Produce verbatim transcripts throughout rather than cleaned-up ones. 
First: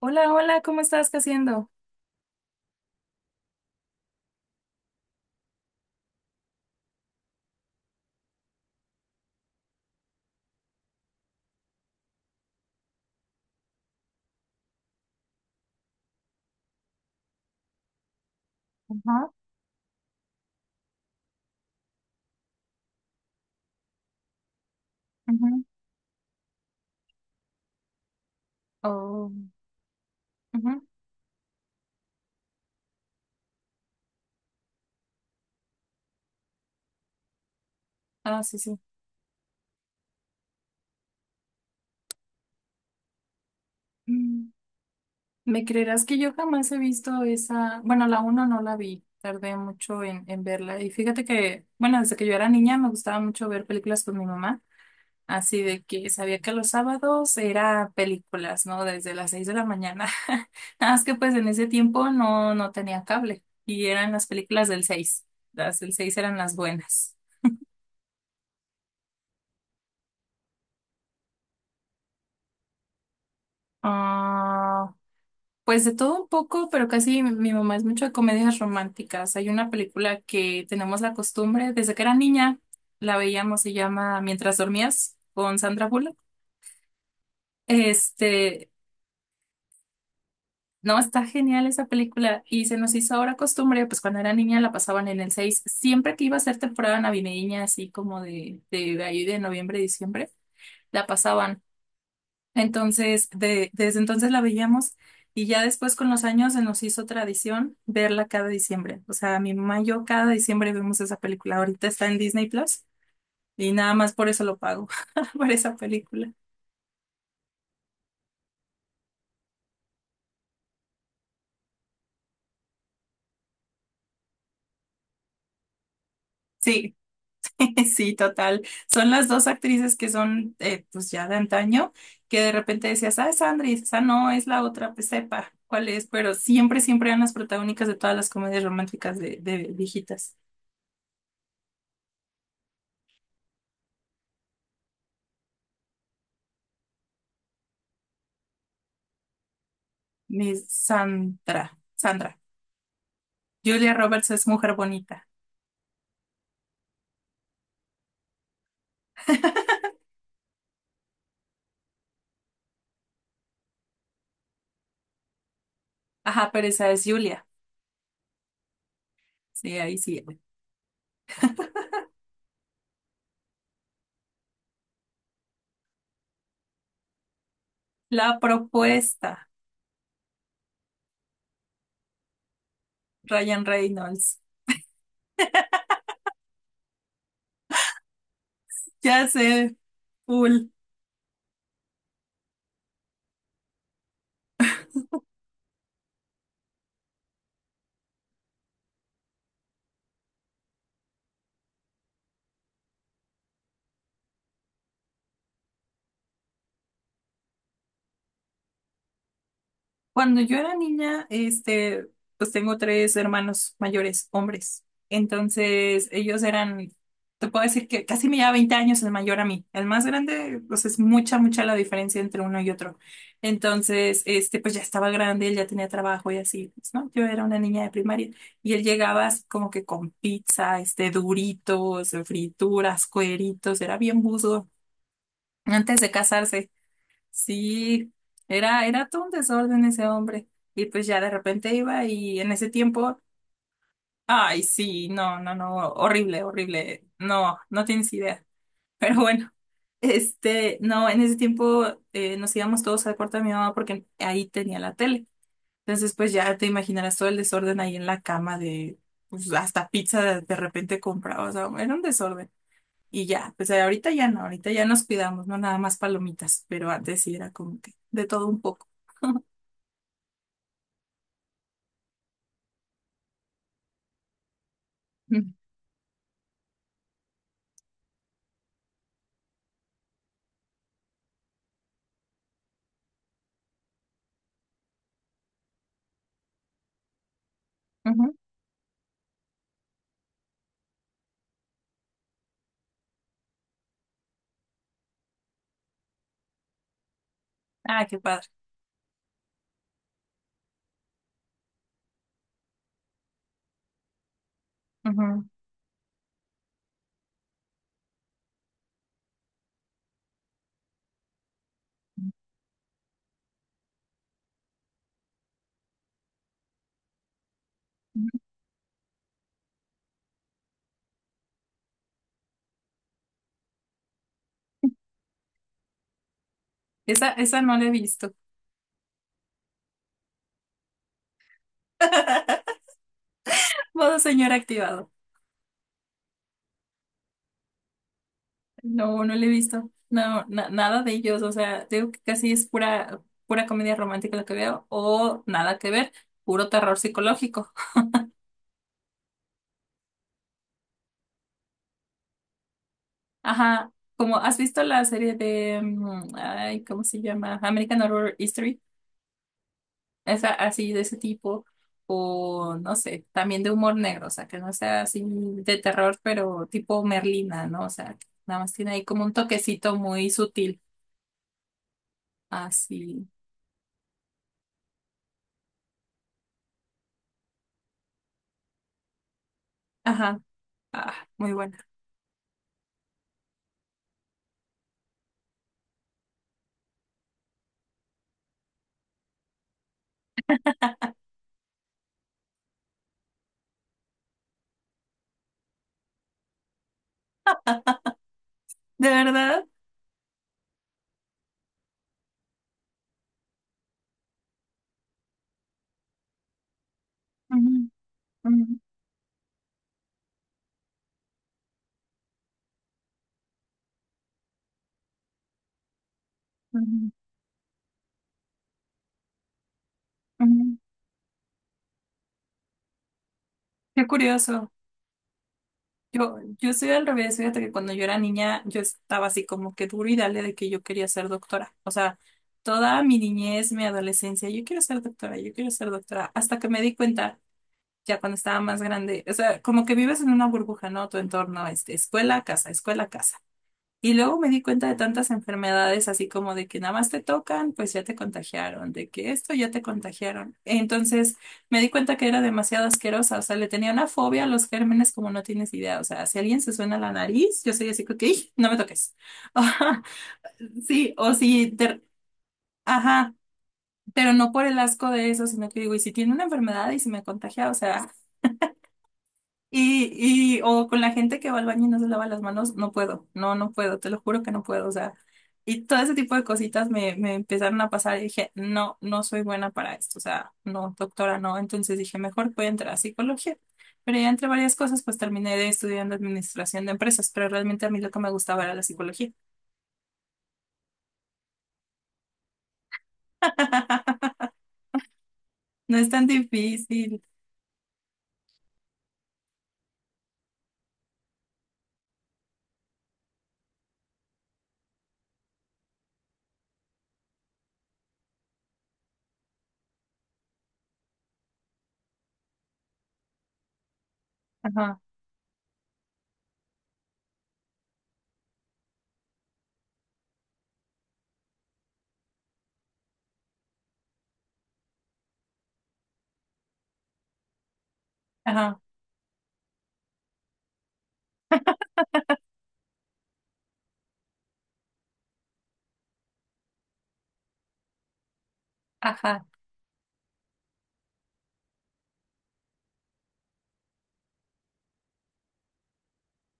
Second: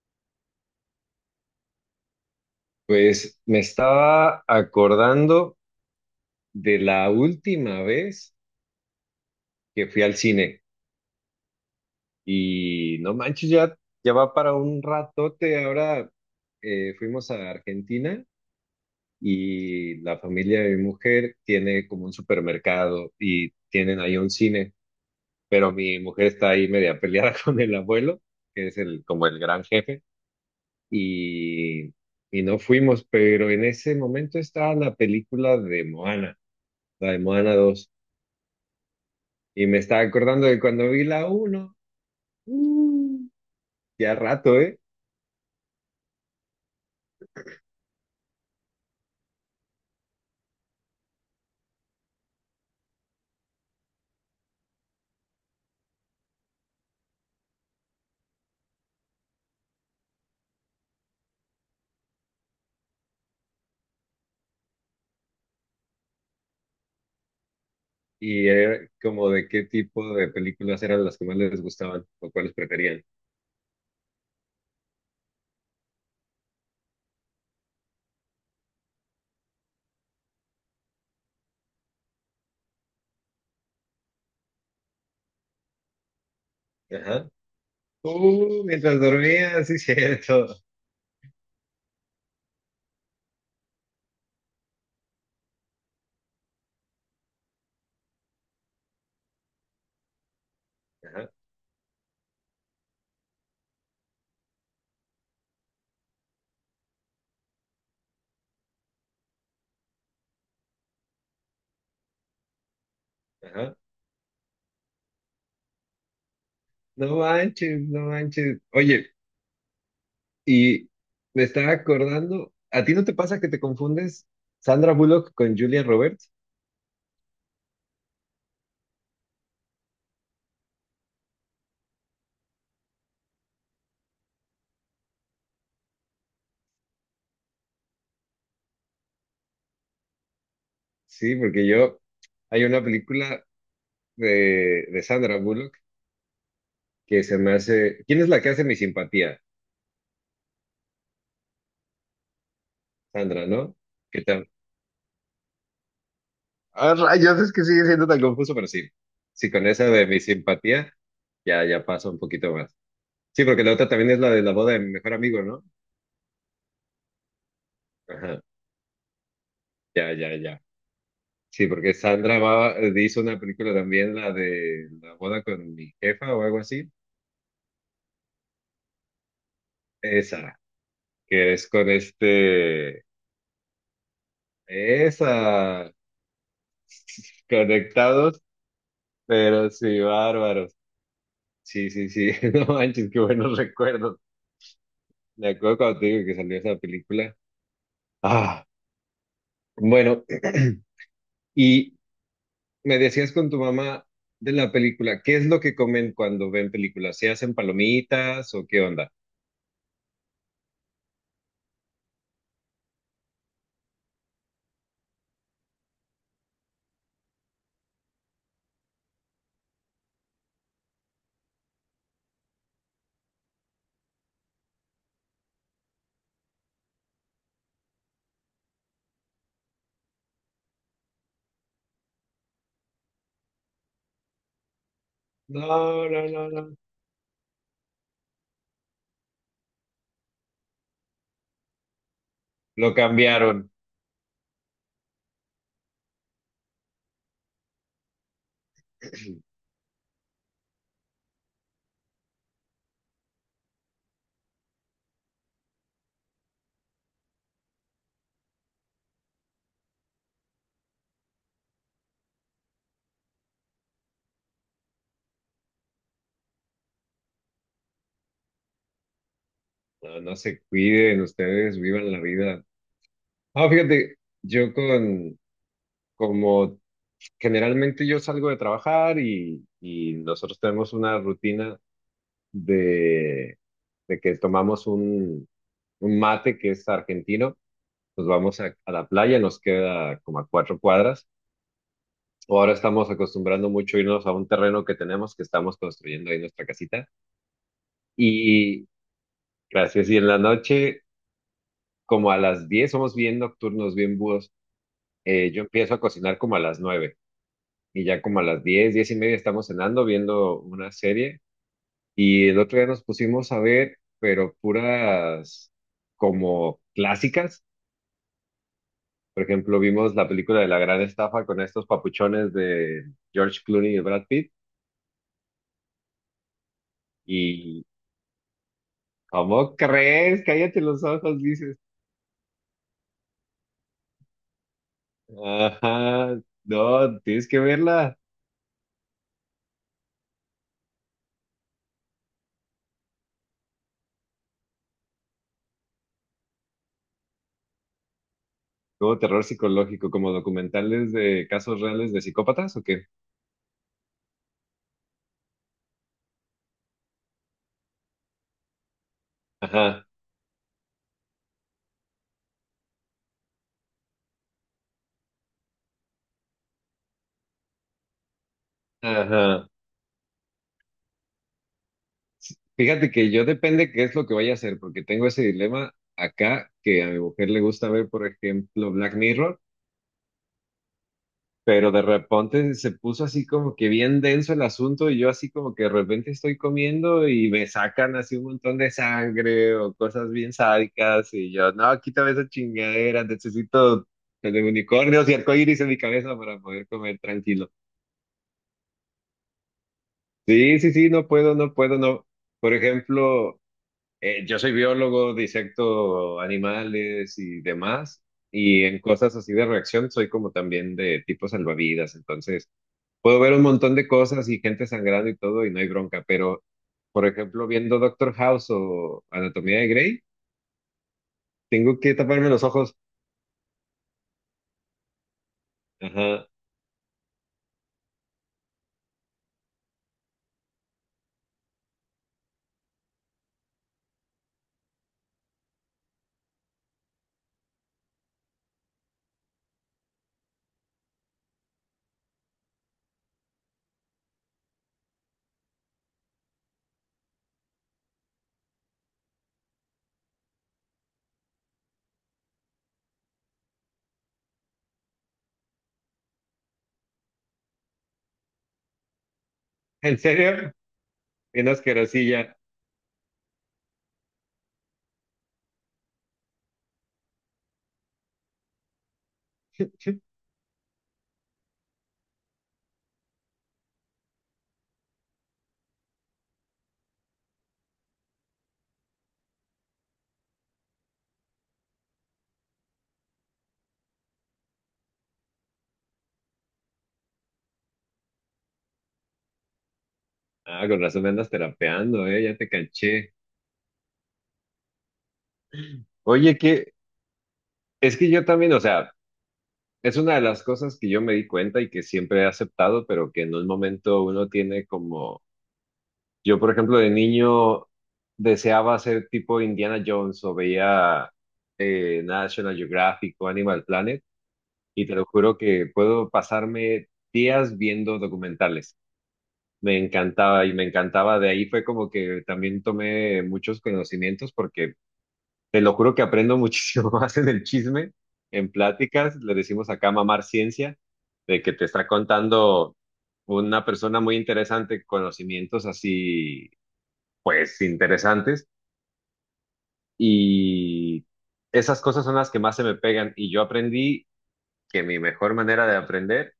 Hola, hola, ¿cómo estás? ¿Qué haciendo? Pues me estaba acordando de la última vez que fui al cine y no manches, ya, ya va para un ratote. Ahora eh, fuimos a Argentina Ajá, y la familia de mi mujer tiene como un supermercado y tienen ahí un cine, ujú. pero mi mujer está ahí media peleada con el abuelo, que es el, como Oh, el gran jefe, ujú. y, y no fuimos, pero en ese momento estaba la película de Moana, la de Moana dos. Ah, sí, sí. Y me estaba acordando de cuando vi la uno, mm, ya Mm, rato, ¿eh? ¿Me creerás que yo jamás he visto esa? Bueno, la uno no la vi, tardé mucho en, en verla. Y fíjate que, bueno, desde que yo era niña me gustaba mucho ver películas con mi mamá, así de que sabía que los sábados era películas, ¿no? Desde las seis de la mañana. Nada más que pues en ese tiempo no, no tenía cable y eran las películas del seis. Las del seis eran las buenas. Y era como de qué tipo de películas eran las que más les gustaban o cuáles preferían. Ah. Pues de todo un poco, pero casi mi, mi mamá es mucho de comedias románticas. Hay una película que tenemos la costumbre, desde que era niña, la veíamos, se llama Mientras dormías, con Sandra Bullock. Ajá. Uh, Este, Mientras dormía, sí, cierto. no, está genial esa película y se nos hizo ahora costumbre, pues cuando era niña la pasaban en el seis. Siempre que iba a ser temporada navideña, así como de, de, de ahí, de noviembre, diciembre, la Ajá, pasaban. Entonces, de- desde entonces la veíamos y ya después con los años se nos hizo tradición verla cada diciembre. O sea, mi mamá y yo cada diciembre vemos esa película. Ahorita está en Disney Plus y ajá. nada más por eso lo pago, por esa película. No manches, no manches. Oye, y me estaba acordando, ¿a ti no te pasa que te confundes Sandra Bullock con Julia Roberts? Sí, sí, total. Son las dos actrices que son, eh, pues ya de antaño, que de repente decías, ah, es Sandra, y dices, ah, no, es la otra, pues sepa cuál es, pero siempre, siempre eran las protagónicas de todas las comedias románticas de, de viejitas. Sí, porque yo, hay una película de, de Sandra Bullock que se me hace, ¿quién es la que hace mi simpatía? Mi Sandra, Sandra. Sandra, ¿no? Julia ¿Qué Roberts es tal? mujer bonita. Ah, rayos, es que sigue siendo tan confuso, pero sí. Sí, con esa de mi simpatía, ya, ya pasa un poquito más. Sí, porque la otra también es la de la boda de mi mejor amigo, ¿no? Ajá, pero esa es Julia. Ajá, Sí, ahí ya, sí. ya, ya. Sí, porque Sandra va- hizo una película también, la de la boda con mi jefa o algo así. La propuesta, Esa, que es con este, Ryan Reynolds. esa, conectados, Ya pero sé, sí, full. bárbaros. Sí, sí, sí, no manches, qué buenos recuerdos. Me acuerdo cuando te digo que salió esa película. Ah, bueno, y me decías con tu mamá de la película, ¿qué es lo que comen cuando ven películas? ¿Se hacen palomitas o qué onda? Cuando yo era niña, este, pues tengo tres hermanos mayores, hombres. Entonces, ellos eran, te puedo decir que casi me lleva veinte años el mayor a mí. El más grande, pues es mucha, mucha la diferencia entre uno y otro. Entonces, este, pues ya estaba grande, él ya tenía trabajo y así, pues, ¿no? Yo era una niña de primaria y él llegaba así como que con pizza, este, duritos, frituras, cueritos, era bien buzo No, antes de no, no, casarse. no. Sí, era, era todo un desorden ese hombre. Y pues ya de repente iba y en ese Lo tiempo, cambiaron. ay, sí, no, no, no, horrible, horrible. No, no tienes idea. Pero bueno, este, no, en ese tiempo eh, nos íbamos todos al cuarto de mi mamá porque ahí tenía la tele. Entonces, pues ya te imaginarás todo el desorden ahí en la cama de, pues hasta pizza de, de repente compraba. O sea, era un desorden. Y ya, pues eh, ahorita ya no, ahorita ya nos cuidamos, no nada más palomitas, pero antes sí era como que de todo un poco. No, no se cuiden, ustedes vivan la vida. Ah, fíjate, yo con, Mm, como generalmente yo salgo de trabajar y, y nosotros tenemos una rutina de, de que tomamos un, un mate que es argentino, nos ujú. vamos a, a la playa, nos queda como a cuatro cuadras. O ahora estamos acostumbrando mucho irnos a un terreno que tenemos, que estamos construyendo ahí nuestra casita. Ah, qué padre. Y gracias. Y en la noche, como a las diez, somos bien nocturnos, bien búhos. Ujú. Eh, yo empiezo a cocinar como a las nueve y ya como a las diez, diez y media estamos cenando, viendo una serie. Y el otro día nos pusimos a ver, pero puras como clásicas. Por ejemplo, vimos la película de La Gran Estafa con estos papuchones de George Clooney y Brad Pitt. Esa, esa no Y, la he visto. ¿cómo crees? Cállate los ojos, dices. Modo señor activado. Ajá, no, tienes que verla. No, no la he visto. No, na- nada de ellos. O sea, digo que casi es pura, pura comedia romántica lo que veo, o nada que ver, puro terror psicológico. Como terror psicológico, como documentales de casos reales de psicópatas o qué. Ajá. Como has visto la serie de, mm, ay, ¿cómo se llama? American Horror History, Ajá, esa, así de ese tipo, o no sé, también de humor negro, o sea, que no sea así de terror, pero tipo Merlina, ¿no? O sea, que nada más tiene ahí como un ajá. toquecito muy sutil, Fíjate así. que yo depende qué es lo que vaya a hacer, porque tengo ese dilema acá que a mi mujer le gusta ver, por ejemplo, Black Mirror. Ajá, ah, muy buena. Pero de repente se puso así como que bien denso el asunto y yo así como que de repente estoy comiendo y me sacan así un montón de sangre o cosas bien sádicas y yo, no, quítame esa chingadera, necesito el de unicornios y arcoíris en mi cabeza para poder comer tranquilo. ¿De verdad? Sí, sí, sí, no puedo, no puedo, no. Por ejemplo, eh, yo soy biólogo, disecto animales y Ujú, demás. ujú, Y en cosas así de reacción soy como también de tipo salvavidas, entonces puedo ver un montón de cosas y gente sangrando y todo y no hay bronca, pero, ujú, por ejemplo, viendo Doctor House o Anatomía de Grey, ujú. tengo que taparme los ojos. Qué curioso. Yo, Ajá. yo soy al revés, fíjate que cuando yo era niña, yo estaba así como que duro y dale de que yo quería ser doctora. O sea, toda mi niñez, mi adolescencia, yo quiero ser doctora, yo quiero ser doctora, hasta que me di cuenta ya cuando estaba más grande, o sea, como que vives en una burbuja, ¿no? Tu entorno, este, escuela, casa, escuela, casa. Y luego me di cuenta de tantas enfermedades, así como de que nada más te tocan, pues ya te contagiaron, de que esto ya te contagiaron. Entonces me di cuenta que era demasiado asquerosa, o sea, le tenía una fobia a los gérmenes como no tienes idea. O sea, si alguien se suena la nariz, yo soy así, como que "Ih, no me toques". ¿En serio? Sí, o Bien si, te- asquerosilla. ajá, pero no por el asco de eso, sino que digo, y si tiene una enfermedad y si me contagia, o sea. Y, y, o con la gente que va al baño y no se lava las manos, no puedo, no, no puedo, te lo juro que no puedo, o sea, y todo ese tipo de cositas me, me empezaron a pasar y dije, no, no soy buena para esto, o sea, no, doctora, no, entonces dije, mejor voy a entrar a psicología, pero ya entre varias cosas, pues terminé de estudiando administración de empresas, pero realmente a mí lo que me gustaba era la psicología. Ah, con razón me andas terapeando, eh, ya te canché. No es tan Oye, que difícil. es que yo también, o sea, es una de las cosas que yo me di cuenta y que siempre he aceptado, pero que en un momento uno tiene como. Yo, por ejemplo, de niño deseaba ser tipo Indiana Jones o veía eh, National Geographic o Animal Planet Ajá, y te lo juro que puedo pasarme días viendo documentales. Me encantaba y me encantaba. De ahí fue como que también tomé muchos conocimientos porque te lo juro que aprendo muchísimo más en el chisme, en ajá, pláticas. Le decimos acá mamar ciencia, de que te está contando una persona muy interesante, conocimientos así pues interesantes, ajá. y esas cosas son las que más se me pegan y yo aprendí que mi mejor manera de aprender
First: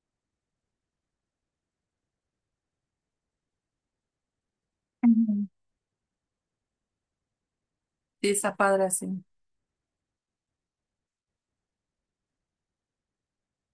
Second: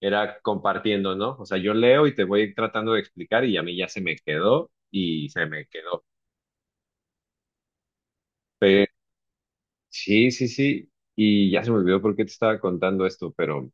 era compartiendo, ¿no? O sea, yo leo y te voy tratando de explicar y a mí ya se me quedó y Ujú. se me quedó. Sí, está Pero, padre, sí. sí, sí, sí. Y ya se me olvidó por qué te estaba contando esto, pero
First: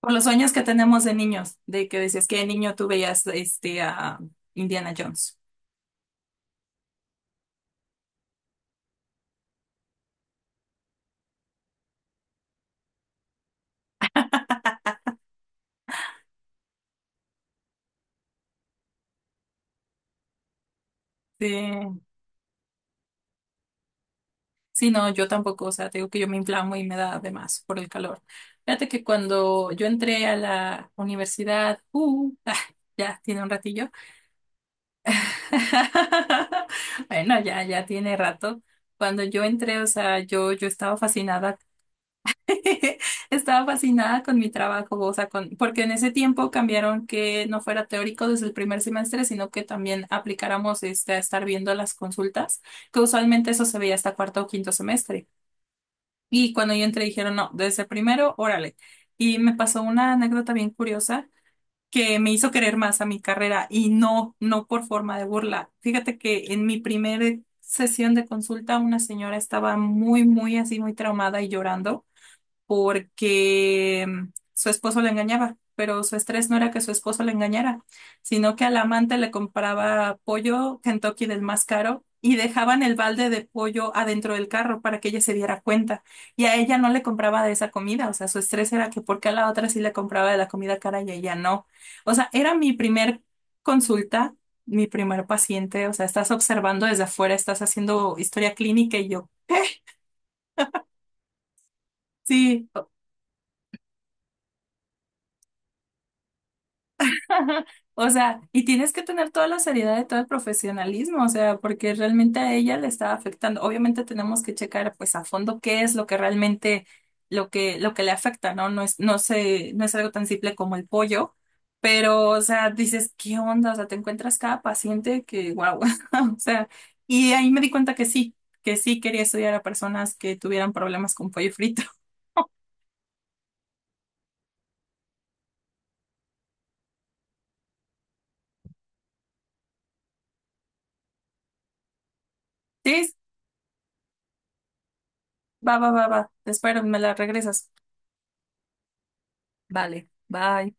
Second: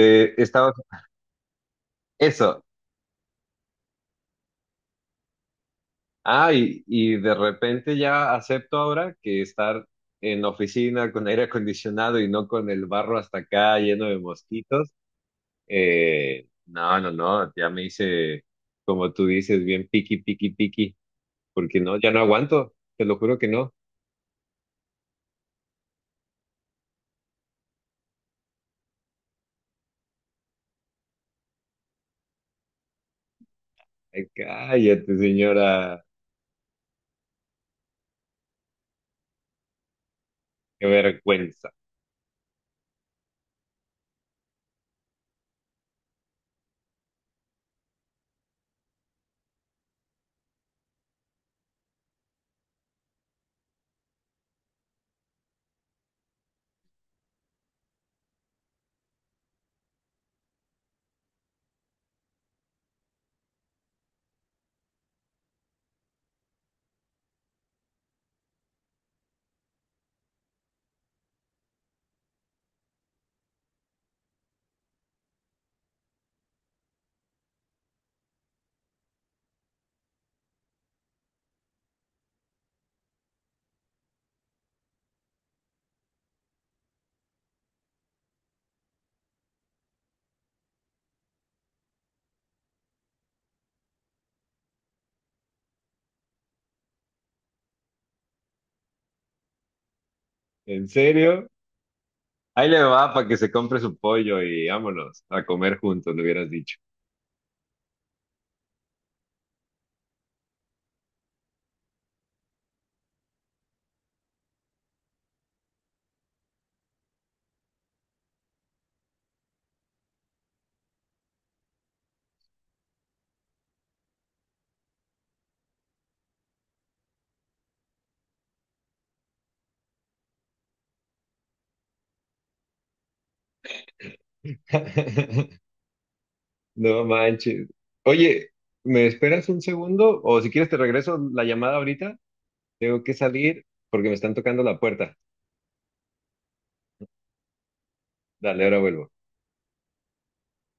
Por los sueños que estaba tenemos de niños, de que decías que de eso. niño tú veías este a Indiana Jones. Ah, y, y de repente ya acepto ahora que estar en oficina con aire acondicionado y no con el barro hasta acá lleno de mosquitos. Eh, no, no, no, ya me hice, como tú dices, bien piqui, piqui, piqui, Sí, porque no, ya no aguanto, te lo juro que no. sí, no, yo tampoco, o sea, te digo que yo me inflamo y me da de más por el calor. Fíjate que cuando yo entré a la universidad, uh, ah, ya tiene un ratillo. Ay, cállate, señora, Bueno, ya, ya tiene rato. Cuando yo entré, o sea, yo, yo qué estaba fascinada vergüenza. Estaba fascinada con mi trabajo, o sea, con, porque en ese tiempo cambiaron que no fuera teórico desde el primer semestre, sino que también aplicáramos este, a estar viendo las consultas, que usualmente eso se veía hasta cuarto o quinto semestre. Y cuando yo entré dijeron, no, desde primero, órale. Y me pasó una anécdota bien curiosa que me hizo querer más a mi carrera y no, no por forma de burla. Fíjate que en mi primera sesión de consulta una señora estaba muy, muy así, muy traumada y llorando porque mm, su esposo la engañaba, pero su estrés no era que su esposo la engañara, sino que al amante le compraba pollo Kentucky del más caro y dejaban el balde de pollo adentro del carro para que ella se diera cuenta. Y a ella no le compraba de esa comida, o sea, su estrés era que porque a la otra sí le compraba de la comida cara y a ella no. O sea, era mi primer consulta. Mi primer paciente, o sea, estás observando desde afuera, estás haciendo historia clínica y yo, ¿En serio? sí. Ahí le va para que se compre su pollo y vámonos a comer juntos, le hubieras dicho. O sea, y tienes que tener toda la seriedad y todo el profesionalismo, o sea, porque realmente a ella le está afectando. Obviamente tenemos que checar pues a fondo qué es lo que realmente lo que lo que le afecta, ¿no? No es no sé, no es algo tan simple como el pollo, pero o sea, dices, ¿qué onda? O sea, te encuentras cada paciente que wow. O sea, y ahí me di cuenta que sí, que sí quería estudiar a personas que tuvieran problemas con pollo frito. No manches. Oye, ¿me esperas un segundo? O si quieres te regreso la llamada ahorita. Tengo Sí, que salir porque me están tocando la puerta. va, va, va, va. Te espero, me la regresas. Dale, ahora vuelvo. Vale, bye.